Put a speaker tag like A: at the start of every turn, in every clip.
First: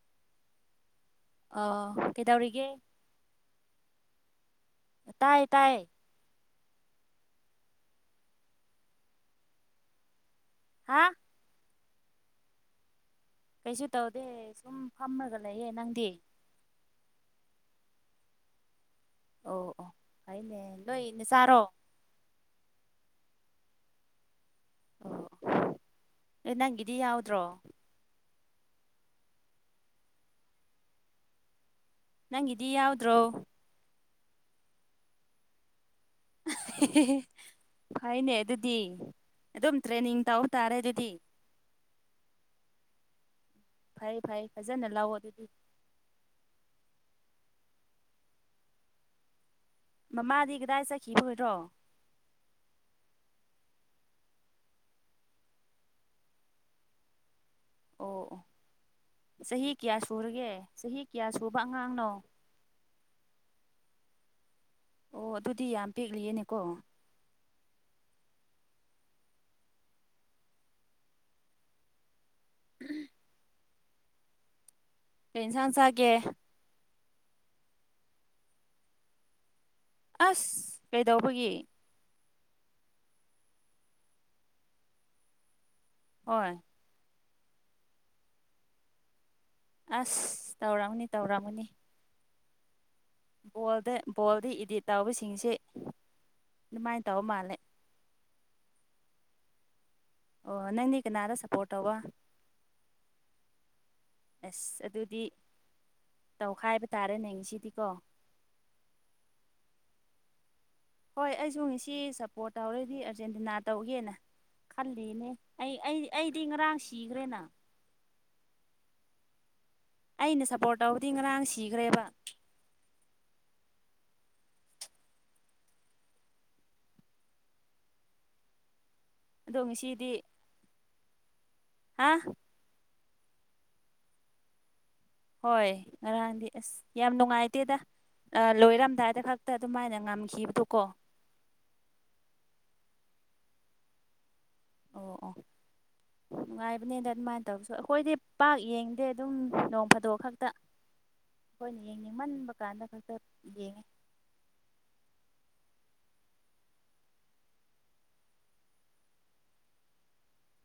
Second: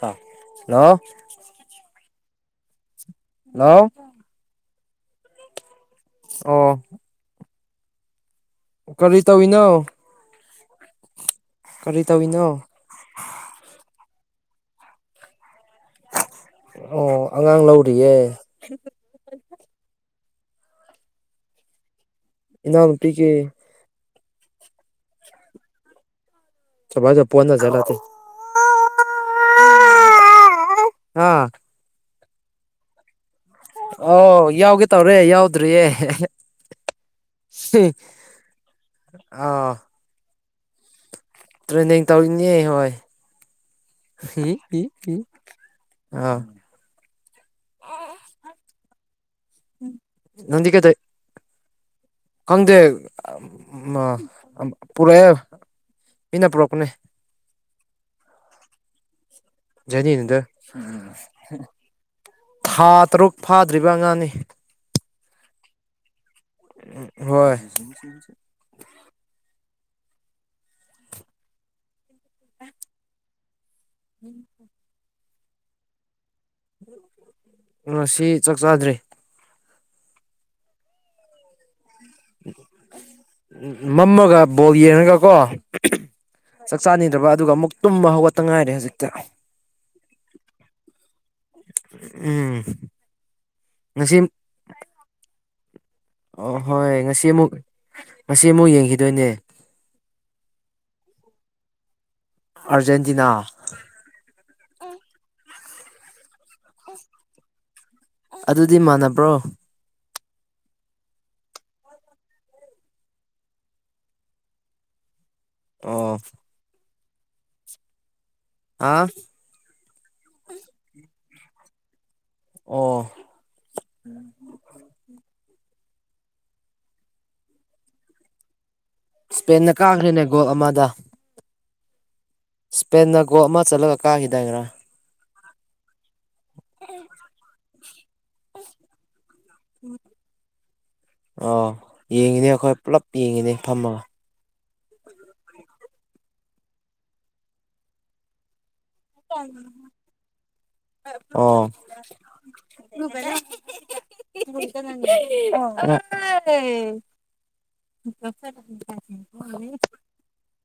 A: Hello
B: ꯑ ꯀꯩꯗꯧꯔꯤꯒꯦ
A: hello
B: ꯇꯥꯏꯌꯦ ꯇꯥꯏꯌꯦ
A: ꯑꯣ꯫ ꯀꯔꯤ ꯇꯧꯋꯤꯅꯣ꯫
B: ꯍꯥ꯫
A: ꯀꯔꯤ ꯇꯧꯔꯤꯅꯣ꯫
B: ꯀꯩꯁꯨ ꯇꯧꯗꯦ ꯁꯨꯝ ꯐꯝꯃꯒ ꯂꯩꯌꯦ ꯅꯪꯗꯤ꯫
A: ꯑꯣ ꯑꯉꯥꯡ ꯂꯧꯔꯤꯌꯦ
B: ꯑꯣ ꯑꯣ ꯐꯩꯅꯦ ꯅꯣꯏ ꯅꯆꯥꯔꯣ
A: ꯏꯅꯥꯎꯅꯨꯄꯤꯒꯤ
B: ꯑꯣ ꯑꯦ ꯅꯪꯒꯤꯗꯤ
A: ꯁꯕꯥꯏꯗ
B: ꯌꯥꯎꯗ꯭ꯔꯣ
A: ꯄꯣꯟꯅꯖꯠꯂꯥꯇꯦ ꯍꯥ
B: ꯅꯪꯒꯤꯗꯤ ꯌꯥꯎꯗ꯭ꯔꯣ
A: ꯑ ꯌꯥꯎꯒꯦ ꯇꯧꯔꯦ ꯌꯥꯎꯗ꯭ꯔꯤꯌꯦ
B: ꯐꯩꯅꯦ ꯑꯗꯨꯗꯤ
A: ꯑꯥ
B: ꯑꯗꯨꯝ ꯇ꯭ꯔꯦꯅꯤꯡ ꯇꯧꯕ ꯇꯥꯔꯦ ꯑꯗꯨꯗꯤ
A: ꯇ꯭ꯔꯦꯅꯤꯡ ꯇꯧꯔꯤꯅꯤ ꯍꯣꯏ
B: ꯐꯩ ꯐꯩ ꯐꯖꯅ ꯂꯧꯑꯣ ꯑꯗꯨꯗꯤ꯫
A: ꯑꯥ
B: ꯃꯃꯥꯗꯤ
A: ꯅꯪꯗꯤ
B: ꯀꯗꯥꯏ
A: ꯀꯩꯗꯧ
B: ꯆꯠꯈꯤꯕꯣꯏꯔꯣ
A: ꯈꯪꯗꯦ ꯑ ꯃ ꯄꯨꯔꯛꯑꯦ ꯃꯤꯅ ꯄꯨꯔꯛꯄꯅꯦ
B: ꯑꯣ ꯑꯣ ꯆꯍꯤ ꯀꯌꯥ
A: ꯖꯔꯅꯤꯗꯨꯗ
B: ꯁꯨꯔꯒꯦ ꯆꯍꯤ ꯀꯌꯥ ꯁꯨꯕ ꯑꯉꯥꯡꯅꯣ
A: ꯊꯥ ꯇꯔꯨꯛ ꯐꯥꯗ꯭ꯔꯤꯕ ꯑꯉꯥꯡꯅꯤ
B: ꯑꯣ ꯑꯗꯨꯗꯤ ꯌꯥꯝ ꯄꯦꯛꯂꯤꯌꯦꯅꯦꯀꯣ
A: ꯍꯣꯏ ꯎꯝ
B: ꯀꯩ ꯏꯟꯁꯥꯡ ꯆꯥꯒꯦ
A: ꯑ ꯁꯤ ꯆꯥꯛ ꯆꯥꯗ꯭ꯔꯦ
B: ꯑꯁ ꯀꯩꯗꯧꯕꯒꯤ
A: ꯎ ꯃꯃꯒ ꯕꯣ ꯌꯦꯅꯒ ꯀꯣ
B: ꯍꯣꯏ
A: ꯆꯥꯛ ꯆꯥꯅꯤꯡꯗ꯭ꯔꯕ ꯑꯗꯨꯒ ꯑꯃꯨꯛ ꯇꯨꯝꯕ ꯍꯧꯒꯠꯇ ꯉꯥꯏꯔꯦ ꯍꯧꯖꯤꯛꯇꯤ
B: ꯑꯁ ꯇꯧꯔꯝꯑꯃꯅꯤ ꯇꯧꯔꯝꯃꯅꯤ
A: ꯎꯝ
B: ꯕꯣꯜꯗ
A: ꯉꯁꯤ
B: ꯕꯣꯜꯗ ꯏꯗꯤꯠ ꯇꯥꯎꯕꯁꯤꯡꯁꯦ
A: ꯑꯍꯣꯏ ꯉꯁꯤ ꯑꯃꯨꯛ ꯉꯁꯤ ꯑꯃꯨꯛ ꯌꯦꯡꯈꯤꯗꯣꯏꯅꯦ
B: ꯑꯣ ꯅꯪꯗꯤ ꯀꯅꯥꯗ ꯁꯞꯄꯣꯔꯠ ꯇꯧꯕ
A: ꯑꯔꯖꯦꯟꯇꯤꯅꯥ
B: ꯑꯁ ꯑꯗꯨꯗꯤ ꯇꯧꯈꯥꯏꯕ ꯇꯥꯔꯦꯅꯦ ꯉ ꯁꯤꯗꯤꯀꯣ
A: ꯑꯗꯨꯗꯤ ꯃꯥꯟꯅꯕ꯭ꯔꯣ
B: ꯍꯣꯏ ꯑꯩꯁꯨ ꯉꯁꯤ ꯁꯞꯄꯣꯔꯠ ꯇꯧꯔꯗꯤ ꯑꯥꯔꯖꯦꯟꯇꯤꯅꯥ ꯇꯧꯒꯦꯅ ꯈꯜꯂꯤꯅꯦ ꯑꯩ ꯑꯩ
A: ꯑꯣ
B: ꯑꯩꯗꯤ ꯉꯔꯥꯡ ꯁꯤꯈ꯭ꯔꯦꯅ
A: ꯍꯥ
B: ꯑꯩꯅ ꯁꯞꯄꯣꯔꯠ ꯇꯧꯕꯗꯤ ꯉꯔꯥꯡ ꯁꯤꯈ꯭ꯔꯦꯕ
A: ꯑꯣ ꯎꯝ
B: ꯑꯗꯣ
A: ꯏꯁꯄꯦꯟꯗ
B: ꯉꯁꯤꯗꯤ
A: ꯀꯥꯈ꯭ꯔꯦꯅꯦ ꯒꯣꯜ ꯑꯃꯗ
B: ꯍꯥ
A: ꯁꯄꯦꯟꯅ ꯒꯣꯜ ꯑꯃ ꯆꯠꯂꯒ ꯀꯥꯈꯤꯗꯥꯏꯔꯥ
B: ꯍꯣꯏ ꯉꯔꯥꯡꯗꯤ ꯑꯁ ꯌꯥꯝ ꯅꯨꯡꯉꯥꯏꯇꯦꯗ ꯂꯣꯏꯔꯝꯗꯥꯏꯗ ꯈꯛ ꯍ ꯑꯗꯨꯃꯥꯏꯅ ꯉꯝꯈꯤꯕꯗꯣ ꯀꯣ
A: ꯑꯥꯎ ꯌꯦꯡꯉꯤꯅꯦ ꯑꯩꯈꯣꯏ ꯄꯨꯂꯞ ꯌꯦꯡꯉꯤꯅꯦ ꯐꯝꯃꯒ
B: ꯑꯣ ꯑꯣ ꯅꯨꯡꯉꯥꯏꯕꯅꯦꯗ ꯑꯗꯨꯃꯥꯏꯅ ꯇꯧꯔꯁꯨ ꯑꯩꯈꯣꯏꯗꯤ ꯄꯥꯛ ꯌꯦꯡꯗꯦ ꯑꯗꯨꯝ ꯅꯣꯡ ꯐꯥꯗꯣꯛ ꯈꯛꯇ
A: ꯑꯣ
B: ꯑꯩꯈꯣꯏꯅ ꯌꯦꯡꯅꯤꯡꯃꯟꯕ ꯀꯥꯟꯗ ꯈꯛꯇ ꯌꯦꯡꯉꯦ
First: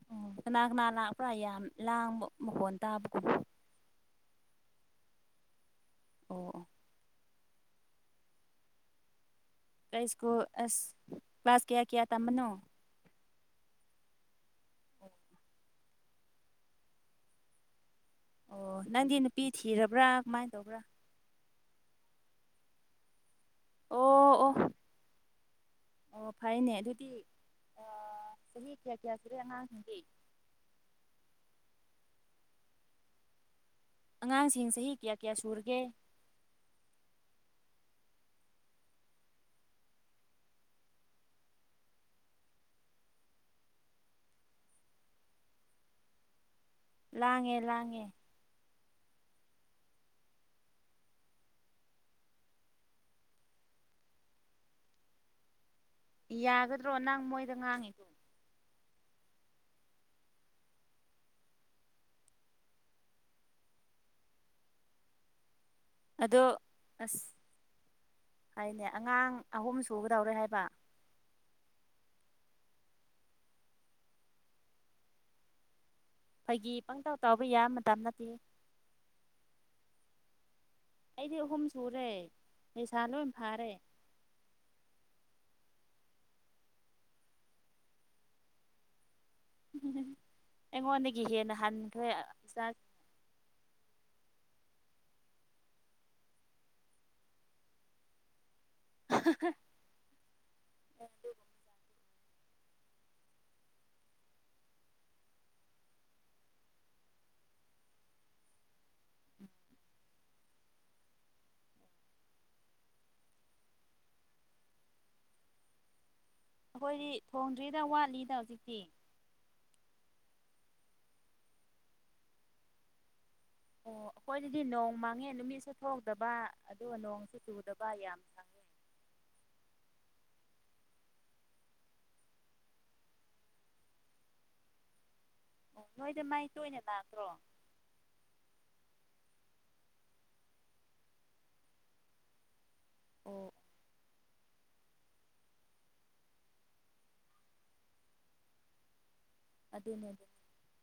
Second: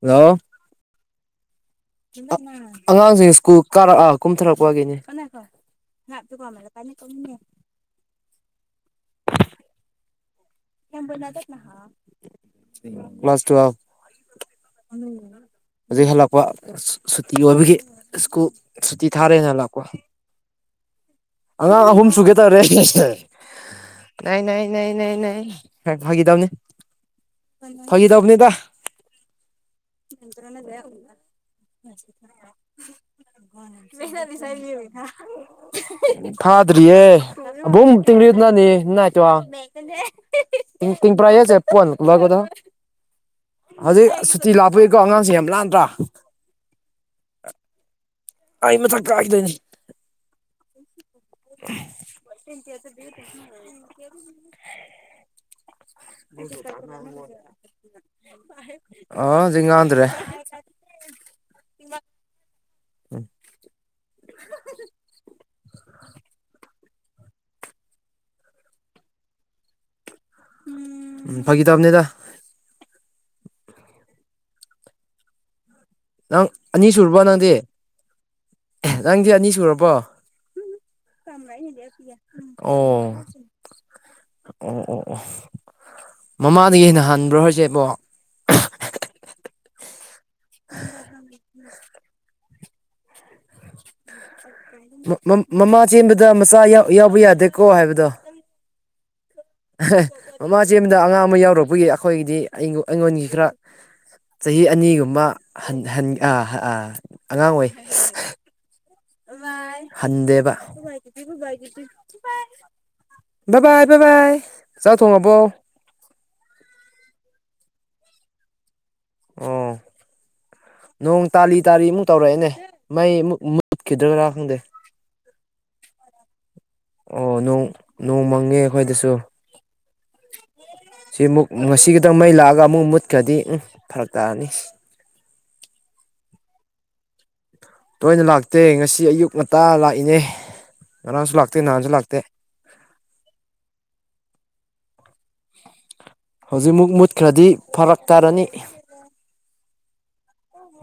A: [unintelligible] ꯍꯜꯂꯣ
B: ꯀꯅ ꯀꯅ [unintelligible] ꯌꯥꯝ ꯂꯥꯡꯕ ꯃꯈꯣꯟ ꯇꯥꯕꯒꯨꯝ
A: ꯑꯉꯥꯡꯁꯤꯡ ꯁ꯭ꯀꯨꯜ ꯀꯥꯔꯛꯑ ꯀꯨꯝꯊꯔꯛꯄꯒꯤꯅꯤ
B: ꯑꯣ ꯑꯣ ꯀ ꯁ꯭ꯀꯨꯜ ꯑꯁ ꯀ꯭ꯂꯥꯁ ꯀꯌꯥ ꯀꯌꯥ ꯇꯝꯕꯅꯣ
A: ꯃ꯭ꯂꯁ ꯇꯨ ꯍꯧꯖꯤꯛ ꯍꯜꯂꯛꯄ ꯁꯨꯇꯤ ꯑꯣꯏꯕꯒꯤ ꯁꯀꯨ
B: ꯑꯣ
A: ꯁꯨꯇꯤ
B: ꯅꯪꯗꯤ ꯅꯨꯄꯤ
A: ꯊꯥꯔꯦꯅ ꯂꯥꯛꯄꯣ
B: ꯊꯤꯔꯕ꯭ꯔꯥ ꯀꯃꯥꯏꯅ ꯇꯧꯕ꯭ꯔꯥ
A: ꯑꯉꯥꯡ ꯑꯍꯨꯝꯁꯨꯨꯒꯦ ꯇꯧꯔꯦ
B: ꯑꯣ ꯑꯣ
A: ꯍ ꯐꯒ
B: ꯑꯣ
A: ꯇꯕꯅꯤ
B: ꯐꯩꯅꯦ ꯑꯗꯨꯗꯤ
A: ꯐꯒꯤ ꯇꯕꯕꯅꯤ ꯇ
B: ꯆꯍꯤ ꯀꯌꯥ ꯀꯌꯥ ꯁꯨꯔꯦ ꯑꯉꯥꯡꯁꯤꯡꯗꯤ ꯑꯉꯥꯡꯁꯤꯡ ꯆꯍꯤ ꯀꯌꯥ
A: [unintelligible]
B: ꯀꯌꯥ ꯁꯨꯔꯒꯦ
A: [unintelligible] ꯐꯥꯗ꯭ꯔꯤꯌꯦ [unintelligible] [unintelligible] ꯍꯧꯖꯤꯛ ꯁꯨꯇꯤ ꯂꯥꯛꯄꯏꯀꯣ ꯑꯉꯥꯡꯁꯦ ꯌꯥꯝ ꯂꯥꯛꯥꯟꯗ꯭ꯔꯥ
B: ꯂꯥꯡꯉꯦ ꯂꯥꯡꯉꯦ
A: ꯑꯩ ꯃ ꯊꯀꯥꯁꯗꯅꯤ [unintelligible]
B: ꯌꯥꯒꯗ꯭ꯔꯣ ꯅꯪ ꯃꯣꯏꯗ ꯉꯥꯡꯉꯤꯗꯣ
A: ꯑ ꯖꯤꯉꯥꯗ꯭ꯔꯦ
B: ꯑꯗꯣ ꯑꯁ ꯍꯥꯏꯅꯦ ꯑꯉꯥꯡ ꯑꯍꯨꯝ ꯁꯨꯒꯗꯧꯔꯦ ꯍꯥꯏꯕ
A: ꯎꯝ ꯐꯥꯒꯤ ꯇꯕꯅꯦꯗ ꯅꯪ
B: ꯐꯥꯒꯤ
A: ꯑꯅꯤ
B: ꯄꯪꯇꯧ
A: ꯁꯨꯔꯕꯣ
B: ꯇꯧꯕ
A: ꯅꯪꯗꯤ
B: ꯌꯥꯕ ꯃꯇꯝ ꯅꯠꯇꯦ
A: ꯅꯪꯗꯤ ꯑꯅꯤ ꯁꯨꯔꯕꯣ
B: ꯑꯩꯗꯤ ꯑꯍꯨꯝ ꯁꯨꯔꯦ
A: ꯑꯣ
B: ꯂꯩꯁꯥ ꯂꯣꯏ ꯐꯥꯔꯦ
A: ꯑꯣ ꯑꯣ ꯑꯣ ꯃꯃꯥꯗꯒꯤ ꯍꯦꯟꯅ ꯍꯟꯕ꯭ꯔꯣ ꯍꯧꯁꯦꯕꯣ
B: ꯎ ꯑꯩꯉꯣꯟꯗꯒꯤ ꯍꯦꯟꯅ ꯍꯟꯈ꯭ꯔꯦ ꯏ
A: ꯃꯃꯥ ꯆꯦꯟꯕꯗ ꯃꯆꯥ ꯌꯥꯎꯕ ꯌꯥꯗꯦꯀꯣ ꯍꯥꯏꯕꯗꯣ
B: [unintelligible]
A: ꯃꯃꯥ ꯆꯦꯗ ꯑꯉꯥꯡ ꯑꯃ ꯌꯥꯎꯔꯛꯄꯒꯤ ꯑꯩꯈꯣꯏꯒꯤꯗꯤ ꯑꯩ ꯑꯩꯉꯣꯟꯒꯤ ꯈꯔ ꯆꯍꯤ ꯑꯅꯤꯒꯨꯝꯕ ꯑꯉꯥꯡ ꯑꯣꯏ ꯍꯟꯗꯦꯕ ꯕꯥꯕꯥꯥꯏ ꯕꯥꯕꯥꯏ ꯆꯥꯎ ꯊꯣ ꯑꯕꯣ
B: ꯑꯩꯈꯣꯏꯗꯤ ꯊꯣꯡꯗ꯭ꯔꯤꯗ ꯋꯥꯠꯂꯤꯗ ꯍꯧꯖꯤꯛꯇꯤ
A: ꯑꯣ ꯅꯣꯡ ꯇꯥꯂꯤ ꯇꯥꯂꯤ ꯑꯃꯨꯛ ꯇꯧꯔꯛꯑꯦꯅꯦ ꯃꯩꯨꯛ
B: ꯑꯣ ꯑꯩꯈꯣꯏꯗꯗꯤ ꯅꯣꯡ ꯃꯥꯡꯉꯦ ꯅꯨꯃꯤꯠꯁꯨ ꯊꯣꯛꯇꯕ ꯑꯗꯨꯒ ꯅꯣꯡꯁꯨ
A: ꯑꯣ ꯅꯣꯡ
B: ꯆꯨꯗꯕ ꯌꯥꯝ
A: ꯅꯣꯡ
B: ꯐꯪꯉꯦ
A: ꯑꯩꯈꯣꯏꯗꯁꯨ ꯁꯤ ꯑꯃꯨꯛ ꯉꯁꯤ ꯈꯤꯇꯪ ꯃꯩ ꯂꯥꯛꯑꯒ ꯑꯃꯨꯛ ꯃꯨꯠꯈ꯭ꯔꯗꯤ ꯎꯝ ꯐꯔꯛ ꯇꯥꯔꯅꯤ
B: ꯑꯣ ꯅꯣꯏꯗ ꯃꯥꯏ ꯇꯣꯏꯅ ꯂꯥꯛꯇ꯭ꯔꯣ
A: ꯇꯣꯏꯅ ꯂꯥꯛꯇꯦ ꯉꯁꯤ ꯑꯌꯨꯛ ꯉꯟꯇꯥ ꯂꯥꯛꯏꯅꯦ ꯉꯔꯥꯡꯁꯨ ꯂꯥꯛꯇꯦ ꯅꯍꯥꯟꯁꯨ ꯂꯥꯛꯇꯦ
B: ꯑꯣ
A: ꯍꯧꯖꯤꯛꯃꯨꯛ ꯃꯨꯠꯈ꯭ꯔꯗꯤ ꯐꯔꯛ ꯇꯥꯔꯅꯤ
B: ꯑꯗꯨꯅꯦ ꯑꯗꯨ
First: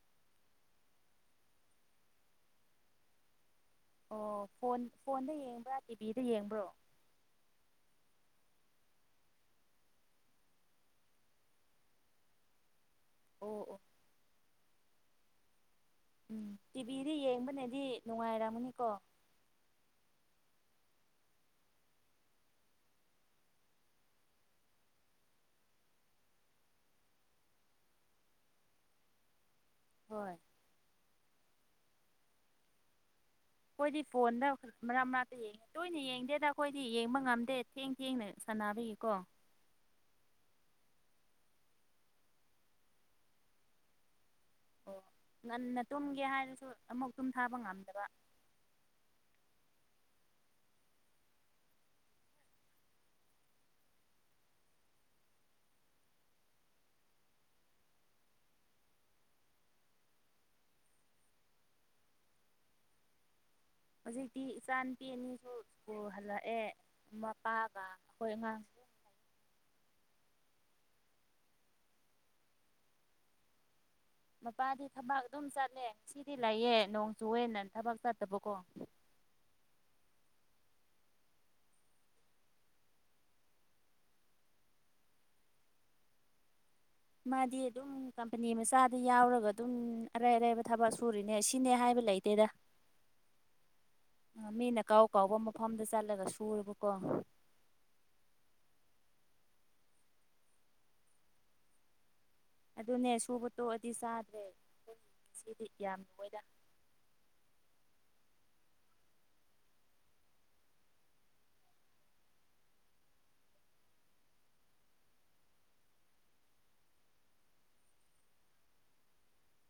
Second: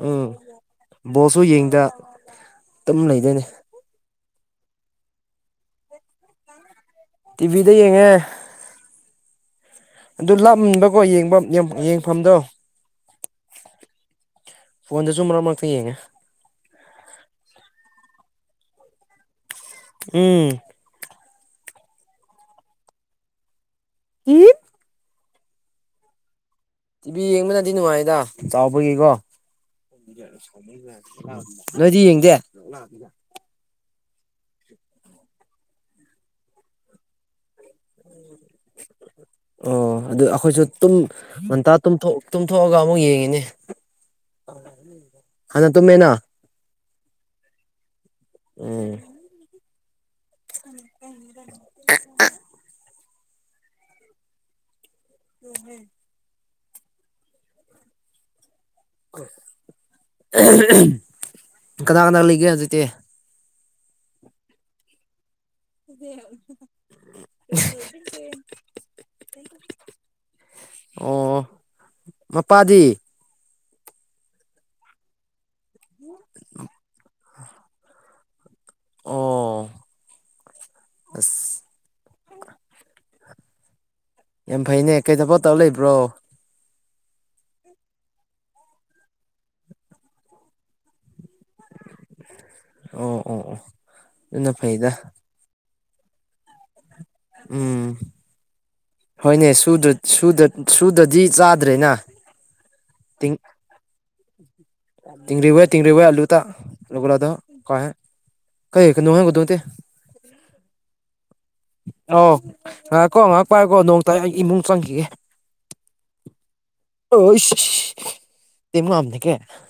A: ꯎꯝ ꯕꯣꯁꯁꯨ ꯌꯦꯡꯗ ꯑꯗꯨꯝ ꯂꯩꯗꯣꯏꯅꯦ
B: ꯑꯣ ꯐꯣꯟ ꯐꯣꯟꯗ ꯌꯦꯡꯕ꯭ꯔꯥ ꯇꯤꯚꯤꯗ ꯌꯦꯡꯕ꯭ꯔꯣ
A: ꯇꯤꯚꯤꯗ ꯌꯦꯡꯉꯦ ꯑꯗꯨ ꯂꯥꯕꯀꯣ ꯌꯦꯡꯐꯝ ꯌꯦꯡꯐꯝꯗꯣ
B: ꯑꯣ ꯑꯣ
A: ꯐꯣꯟꯗꯁꯨ ꯃꯔꯛ ꯃꯔꯛꯇ ꯌꯦꯡꯉꯦ
B: ꯎꯝ ꯇꯤꯚꯤꯗꯤ ꯌꯦꯡꯕꯅꯗꯤ ꯅꯨꯡꯉꯥꯏꯔꯝꯃꯅꯤꯀꯣ
A: ꯎꯝ [unintelligible] ꯇꯤꯚꯤ ꯌꯦꯡꯕꯅꯗꯤ ꯅꯨꯡꯉꯥꯏꯗ ꯆꯥꯎꯕꯒꯤꯀꯣ
B: ꯍꯣꯏ
A: ꯅꯪꯗꯤ ꯌꯦꯡꯗꯦ
B: ꯀꯣꯏꯗꯤ ꯐꯣꯟꯗ ꯃꯔꯛ ꯃꯔꯅꯥꯛꯇ ꯌꯦꯡꯉꯦ ꯇꯣꯏꯅ ꯌꯦꯡꯗꯦꯗ ꯑꯩꯈꯣꯏꯗꯤ ꯌꯦꯡꯕ ꯉꯝꯗꯦ ꯊꯦꯡ ꯊꯦꯡꯅ ꯁꯥꯟꯅꯕꯒꯤꯀꯣ
A: ꯑꯣ ꯑꯗꯨ ꯑꯩꯈꯣꯏꯁꯨ ꯇꯨꯝ ꯉꯟꯇꯥ ꯇꯨꯝꯊꯣꯛꯑꯒ ꯑꯃꯨꯛ ꯌꯦꯡꯉꯤꯅꯦ [unintelligible]
B: ꯑꯣ
A: ꯍꯥꯟꯅ
B: ꯉꯟꯅ
A: ꯇꯨꯝꯃꯦꯅ
B: ꯇꯨꯝꯒꯦ ꯍꯥꯏꯔꯁꯨ ꯑꯃꯨꯛ ꯇꯨꯝ ꯊꯥꯕ ꯉꯝꯗꯕ
A: ꯎꯝ [unintelligible] ꯎꯝ ꯀꯅꯥ ꯀꯅꯥ ꯂꯩꯒꯦ ꯍꯧꯖꯤꯛꯇꯤ
B: ꯍꯧꯖꯤꯛꯇꯤ ꯏꯆꯥ ꯅꯨꯨꯄꯤ ꯑꯅꯤꯁꯨ ꯁ꯭ꯀꯨꯜ ꯍꯜꯂꯛꯑꯦ ꯃꯄꯥꯒ ꯑꯩꯈꯣꯏ ꯑꯉꯥꯡ
A: ꯑꯣ ꯃꯄꯥꯗꯤ
B: ꯃꯄꯥꯗꯤ ꯊꯕꯛ ꯑꯗꯨꯝ ꯆꯠꯂꯦ ꯁꯤꯗꯤ ꯂꯩꯌꯦ ꯅꯣꯡ ꯆꯨꯨꯔꯦ ꯅ ꯊꯕꯛ ꯆꯠꯇꯕꯀꯣ
A: ꯑꯣ ꯌꯥꯝ ꯐꯩꯅꯦ ꯀꯩꯗꯕ ꯇꯧꯔ ꯂꯩꯕ꯭ꯔꯣ
B: ꯃꯥꯗꯤ ꯑꯗꯨꯝ ꯀꯝꯄꯅꯤ ꯃꯆꯥꯗ ꯌꯥꯎꯔꯒ ꯑꯗꯨꯝ ꯑꯔꯥꯏ ꯑꯔꯥꯏꯕ ꯊꯕꯛ ꯁꯨꯔꯤꯅꯦ ꯁꯤꯅꯦ ꯍꯥꯏꯕ ꯂꯩ ꯦꯗ
A: ꯑꯣ ꯑꯣ ꯑꯣ ꯑꯗꯨꯅ
B: ꯃꯤꯅ
A: ꯐꯩꯗ
B: ꯀꯥꯎ ꯀꯥꯎꯕ ꯑꯃꯨ ꯃꯐꯝꯗ ꯆꯠꯂꯒ ꯁꯨꯦꯔꯕꯀꯣ
A: ꯎꯝ ꯍꯣꯏꯅꯦ ꯁꯨꯗ ꯁꯨꯗꯔꯥꯗꯤ ꯆꯥꯗ꯭ꯔꯦꯅ
B: ꯑꯗꯨꯅꯦ
A: ꯇꯤꯡ
B: ꯁꯨꯕ ꯇꯣꯛꯑꯗꯤ ꯆꯥꯗ꯭ꯔꯦꯣꯏ
A: ꯇꯤꯡꯔꯤ
B: ꯁꯤꯗꯤ
A: ꯍꯨꯌꯦ ꯇꯤꯡꯔꯤ ꯍꯨꯌꯦ ꯑꯂꯨ
B: ꯌꯥꯝꯅꯣꯏꯅ
A: [unintelligible] ꯑꯧ ꯉꯥꯏꯍꯥꯛ ꯀꯣ ꯉꯥꯏꯍꯥꯛ ꯄꯥꯏꯀꯣ ꯅꯣꯡꯇ ꯑꯩ ꯏꯃꯨꯡ ꯆꯪꯈꯤꯒꯦ [unintelligible]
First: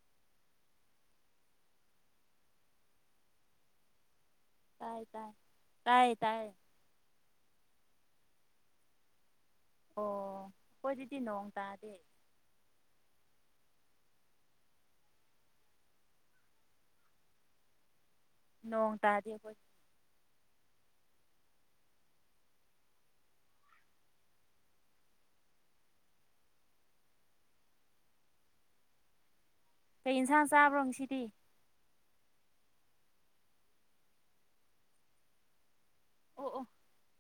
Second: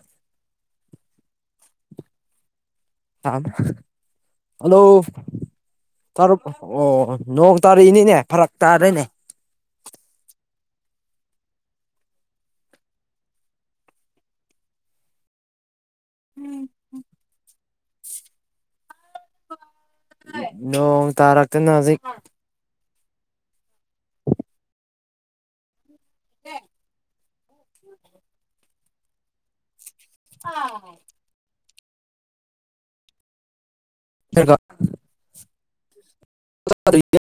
A: ꯍꯜꯂꯣ
B: ꯇꯥꯏ ꯇꯥꯏ ꯇꯥꯏ
A: ꯇꯔꯥ
B: ꯇꯥꯏ
A: ꯑꯣ ꯅꯣꯡ ꯇꯥꯔꯛꯏꯅꯤꯅꯦ ꯐꯔꯛ ꯇꯥꯗꯣꯏꯅꯦ
B: ꯑꯣ ꯍꯣꯏ ꯑꯗꯨꯗꯤ ꯅꯣꯡ ꯇꯥꯗꯦ
A: ꯎꯝ
B: ꯅꯣꯡ ꯇꯥꯗꯤ ꯑꯩꯈꯣꯏ
A: ꯅꯣꯡ ꯇꯥꯔꯛꯇꯅ ꯍꯧꯖꯤꯛ [unintelligible] [inaudible]
B: ꯀꯩ ꯏꯟꯁꯥꯡ ꯆꯥꯕ꯭ꯔꯣ ꯉꯁꯤꯗꯤ
A: [unintelligible] [unintelligible]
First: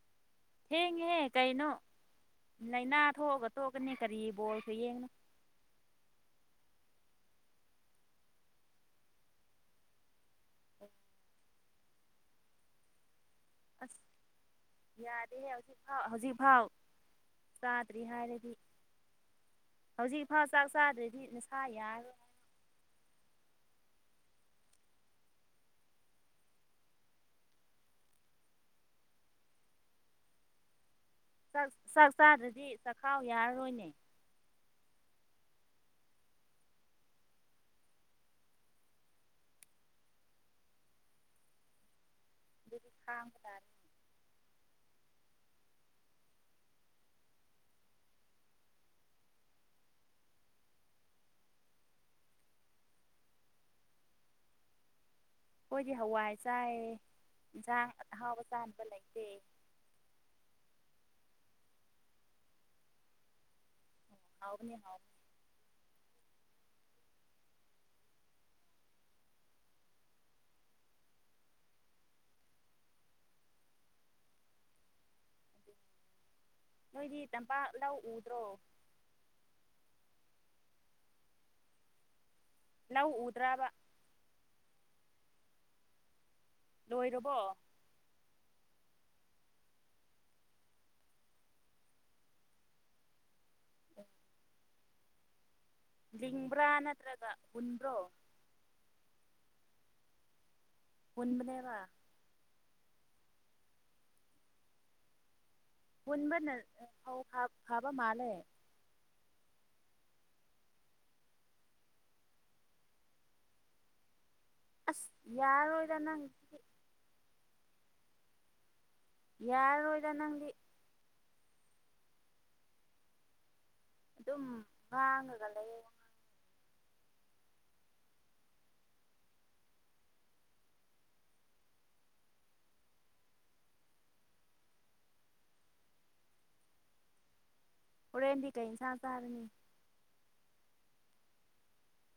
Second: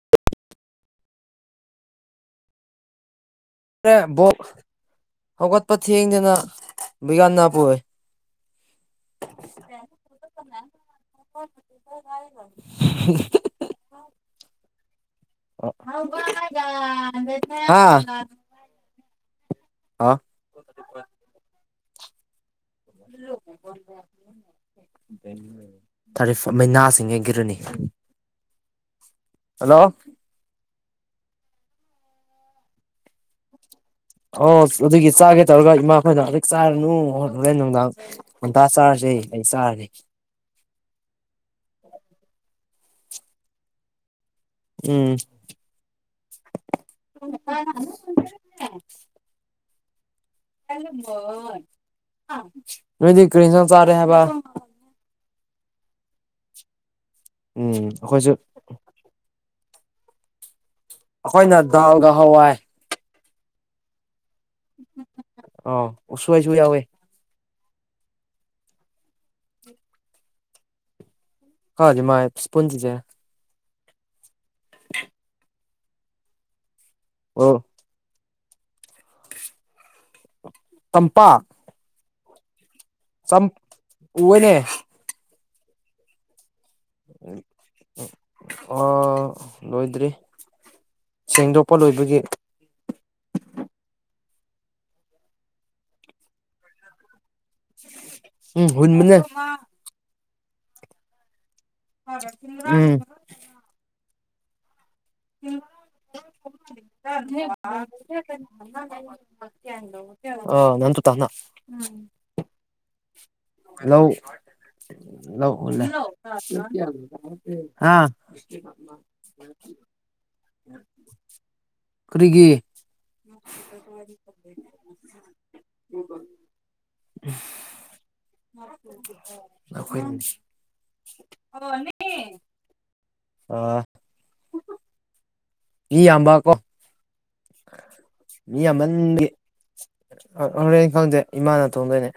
B: ꯊꯦꯡꯍꯦ ꯀꯩꯅꯣ ꯂꯥꯏꯅꯥ ꯊꯣꯛꯑꯒ ꯇꯣꯛꯀꯅꯤ ꯀꯔꯤ
A: ꯕꯣꯛ
B: ꯕꯣꯜꯁꯨ ꯌꯦꯡꯅꯣ
A: ꯍꯧꯒꯠꯄ ꯊꯦꯡꯗꯦꯅ ꯕꯤꯒ꯭ꯌꯥꯟ ꯑꯣꯏ [unintelligible]
B: [inaudible]
A: [unintelligible]
B: ꯑꯁ ꯌꯥꯗꯦꯍꯦ ꯍꯧꯖꯤꯛꯐꯥꯎ ꯍꯧꯖꯤꯛꯐꯥꯎ
A: ꯍꯥ
B: ꯆꯥꯗ꯭ꯔꯤ ꯍꯥꯏꯔꯗꯤ ꯍꯧꯖꯤꯛ ꯏꯐꯥꯎ ꯆꯥꯛ ꯆꯥꯗ꯭ꯔꯗꯤ ꯅꯥꯁꯥ ꯌꯥꯔꯥꯔꯣꯏ
A: [unintelligible] [unintelligible] ꯊꯔꯇꯤ ꯐꫭꯔ ꯃꯩꯅꯥꯁꯤꯡꯑꯦ ꯒꯤꯔꯅꯤ ꯍꯜꯂꯣ
B: ꯥꯆꯥꯛ ꯆꯥꯛ ꯆꯥꯗ꯭ꯔꯗꯤ ꯆꯥꯛꯈꯥꯎ ꯌꯥꯔꯔꯣꯏꯅꯦ
A: ꯑꯣ ꯑꯗꯨꯒꯤ ꯆꯥꯒꯦ ꯇꯧꯔꯒ ꯏꯃꯥꯈꯣꯏꯅ ꯍꯧꯖꯤꯛ ꯆꯥꯔꯅꯨ ꯍꯣꯔꯦ ꯅꯨꯡꯗꯥꯡ ꯉꯟꯇꯥ ꯆꯥꯔꯁꯨ ꯌꯥꯏ ꯑꯩ ꯆꯥꯔꯅꯤ
B: ꯑꯗꯨꯗꯤ ꯈꯥꯡꯕ ꯇꯥꯔꯦ
A: ꯎꯝ [unintelligible] [unintelligible] ꯅꫭꯏꯗꯤ ꯀꯔꯤ ꯏꯟꯖꯥꯡ ꯆꯥꯔꯦ ꯍꯥꯏꯕ
B: ꯑꯩꯈꯣꯏꯗꯤ ꯍꯋꯥꯏ ꯆꯥꯏ
A: ꯎꯝ
B: ꯏꯟꯁꯥꯡ
A: ꯑꯩꯈꯣꯏꯁꯨ
B: ꯑꯍꯥꯎꯕ ꯆꯥꯅꯕ ꯂꯩꯇꯦ
A: ꯑꯩꯈꯣꯏꯅ ꯗꯥꯜꯒ ꯍꯋꯥꯏ
B: ꯍꯥꯎꯕꯅꯦ ꯍꯥꯎꯕꯅꯦ
A: ꯑꯣ ꯎꯁꫭꯏꯁꯨ ꯌꯥꯎꯋꯦ ꯍꯥꯎꯗꯤꯃꯥꯏ ꯏꯁꯄꯨꯟꯇꯤꯗꯤꯖꯦ [inaudible]
B: ꯅꯣꯏꯗꯤ
A: ꯑꯣ
B: ꯇꯝꯄꯥꯛ ꯂꯧ ꯎꯗ꯭ꯔꯣ
A: ꯇꯝꯄꯥꯛ
B: ꯂꯧ ꯎꯗ꯭ꯔꯕ
A: ꯎꯑꯦꯅꯦ
B: ꯂꯣꯏꯔꯕꯣ
A: ꯑꯥ ꯂꯣꯏꯗ꯭ꯔꯤ ꯁꯦꯡꯗꯣꯛꯄ ꯂꯣꯏꯕꯒꯤ
B: [unintelligible] ꯂꯤꯡꯕ꯭ꯔꯥ ꯅꯠꯇ꯭ꯔꯒ ꯍꯨꯟꯕ꯭ꯔꯣ
A: ꯎꯝ ꯍꯨꯟꯕꯅꯦ
B: ꯍꯨꯟꯕꯅꯦꯕ
A: ꯎꯝ ꯎꯝ
B: ꯍꯨꯟꯕꯅ ꯐꯧ ꯊꯥꯕ ꯊꯥꯕ ꯃꯥꯜꯂꯦ
A: [unintelligible] ꯍꯜꯂꯣ
B: ꯑꯁ
A: ꯂꯧ
B: ꯌꯥꯔꯔꯣꯏꯗ ꯅꯪꯗꯤ
A: [unintelligible] ꯍꯥ
B: ꯌꯥꯔꯔꯣꯏꯗ ꯅꯪꯗꯤ
A: ꯀꯔꯤꯒꯤ
B: ꯑꯗꯨꯝ ꯉꯥꯡꯉꯒ ꯂꯩꯌꯦ
A: [unintelligible] ꯅꯈꯣꯏ [unintelligible] [unintelligible] ꯑꯥ ꯃꯤ ꯌꯥꯝꯕ ꯀꯣ
B: ꯍꯣꯔꯦꯟꯗꯤ
A: ꯃꯤ
B: ꯀꯩ ꯏꯟꯁꯥꯡ
A: ꯌꯥꯝꯃꯟꯕꯒꯤ
B: ꯆꯥꯔꯅꯤ
A: ꯍꯣꯔꯦꯟ ꯈꯪꯗꯦ ꯏꯃꯥꯅ ꯊꫭꯡꯗꯣꯏꯅꯦ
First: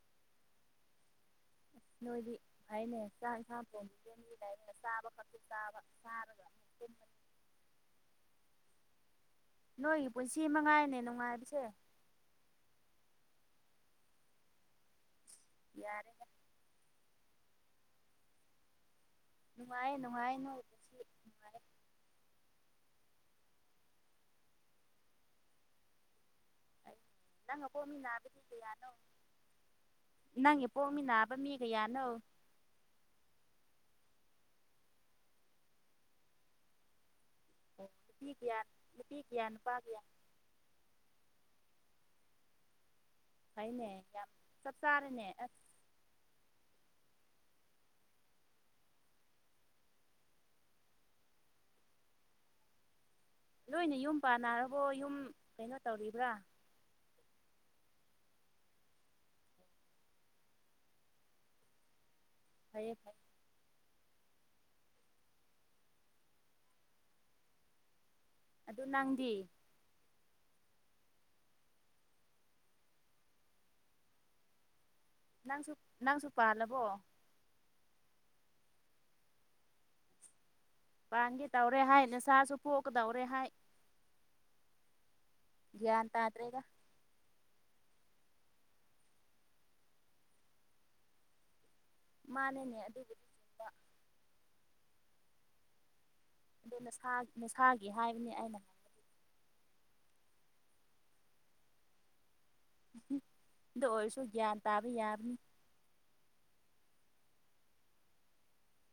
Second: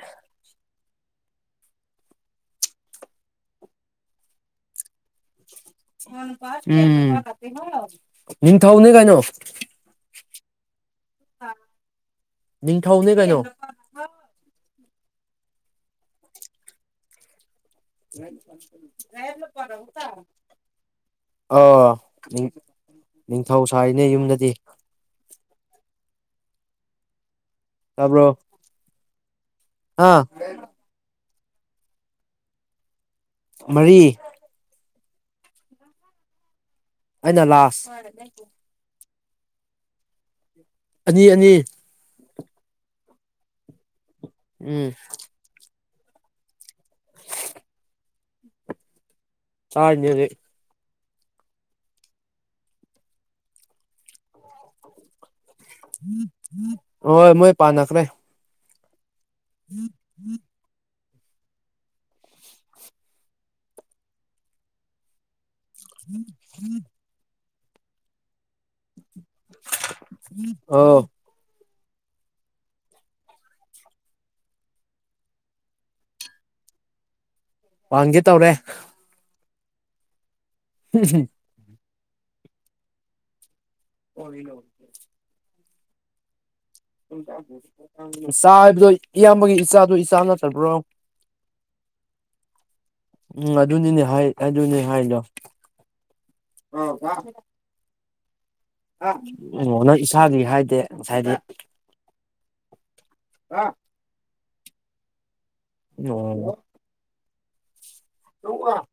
B: ꯅꯣꯏꯗꯤ ꯍꯥꯏꯅꯦ ꯆꯥꯛ ꯏꯟꯁꯥꯡ ꯊꫭꯡꯕꯤꯌꯦ [unintelligible] ꯆꯥꯕ ꯈꯛꯇꯤ ꯆꯥꯕ ꯆꯥꯔꯒ ꯑꯃꯨꯛ
A: [unintelligible]
B: ꯇꯨꯝꯃꯅꯤ
A: ꯎꯝ ꯅꯤꯡꯊꯧꯅꯦ ꯀꯩꯅꯣ
B: ꯅꯣꯏꯒꯤ ꯄꯨꯟꯁꯤ ꯃꯉꯥꯏꯅꯦ ꯅꯨꯡꯉꯥꯏꯕꯁꯦ
A: ꯅꯤꯡꯊꯧꯅꯦ ꯀꯩꯅꯣ
B: ꯌꯥꯔꯦꯍꯦ ꯅꯨꯡꯉꯥꯏꯌꯦ ꯅꯨꯡꯉꯥꯏꯌꯦ ꯅꯣꯏ ꯄꯨꯟꯁꯤ
A: [unintelligible]
B: ꯅꯨꯡꯉꯥꯏꯌꯦ
A: ꯑꫭ ꯅꯤꯡꯊꯧ ꯁꯥꯏꯅꯦ ꯌꯨꯝꯗꯗꯤ
B: ꯅꯪ ꯑꯄꯣꯝꯃꯤ ꯅꯥꯕ
A: ꯇꯥꯕ꯭ꯔꯣ
B: ꯃꯤ ꯀꯌꯥꯅꯣ
A: ꯑꯥ
B: ꯅꯪꯒꯤꯄꯣꯝꯃꯤ ꯅꯥꯕ ꯃꯤ ꯀꯌꯥꯅꯣ
A: ꯃꯔꯤ ꯑꯩꯅ
B: ꯑꯣ
A: ꯂꯥꯁ
B: ꯅꯨꯄꯤꯀꯌꯥ ꯅꯨꯄꯤꯀꯌꯥ ꯅꯨꯄꯥꯀꯌꯥ
A: ꯑꯅꯤ ꯑꯅꯤ
B: ꯐꯩꯅꯦ ꯌꯥꯝ ꯆꯞ
A: ꯎꯝ
B: ꯆꯥꯔꯦꯅꯦ ꯑꯁ
A: ꯆꯥꯔꯤꯅꯦ ꯍꯧꯖꯤꯛ [unintelligible]
B: ꯅꯣꯏꯅ ꯌꯨꯝ ꯄꯥꯟꯅꯔꯕꯣ ꯌꯨꯝ ꯀꯩꯅꯣ ꯇꯧꯔꯤꯕ꯭ꯔꯥ
A: ꯍꯣꯏ ꯃꯣꯏ ꯄꯥꯟꯅꯈ꯭ꯔꯦ [inaudible]
B: ꯐꯩꯌꯦ ꯐꯩꯌꯦ
A: ꯎꯝ ꯎꯝ
B: ꯑꯗꯨ ꯅꯪꯗꯤ
A: ꯑꯥꯎ
B: ꯅꯪꯁꯨ ꯅꯪꯁꯨ ꯄꯥꯜꯂꯕꯣ
A: ꯄꯥꯟꯒꯦ ꯇꯧꯔꯦ
B: ꯄꯥꯟꯒꯦ ꯇꯧꯔꯦ ꯍꯥꯏ ꯅꯆꯥꯁꯨ ꯄꯣꯛꯀꯗꯧꯔꯦ ꯍꯥꯏ
A: ꯀꯣꯔꯤꯅꯣ
B: ꯒ꯭ꯌꯥꯟ ꯇꯥꯗ꯭ꯔꯦꯗ
A: ꯆꯥ ꯍꯥꯏꯕꯗꯣ ꯏꯌꯥꯝꯕꯒꯤ ꯏꯆꯥꯗꯣ ꯏꯆꯥ ꯅꯠꯇ꯭ꯔꯕ꯭ꯔꯣ [inaudible]
B: ꯃꯥꯅꯤꯅꯦ ꯑꯗꯨꯗꯤ
A: ꯎꯝ ꯑꯗꯨꯅꯤꯅꯦ ꯍꯥꯏ ꯑꯗꯨꯅꯤ ꯍꯥꯏꯗꯣ
B: ꯑꯗꯨ ꯅꯁꯥ ꯅꯁꯥꯒꯤ ꯍꯥꯏꯕꯅꯤ ꯑꯩꯅ ꯍꯥꯏꯕꯗꯤ
A: ꯉꯅ ꯏꯁꯥꯒꯤ ꯍꯥꯏꯗꯦ ꯉꯁꯥꯏꯗꯤ
B: ꯑꯗꯨ ꯑꯣꯏꯔꯁꯨ ꯒ꯭ꯌꯥꯟ ꯇꯥꯕ ꯌꯥꯕꯅꯤ
A: ꯑꯣ [unintelligible]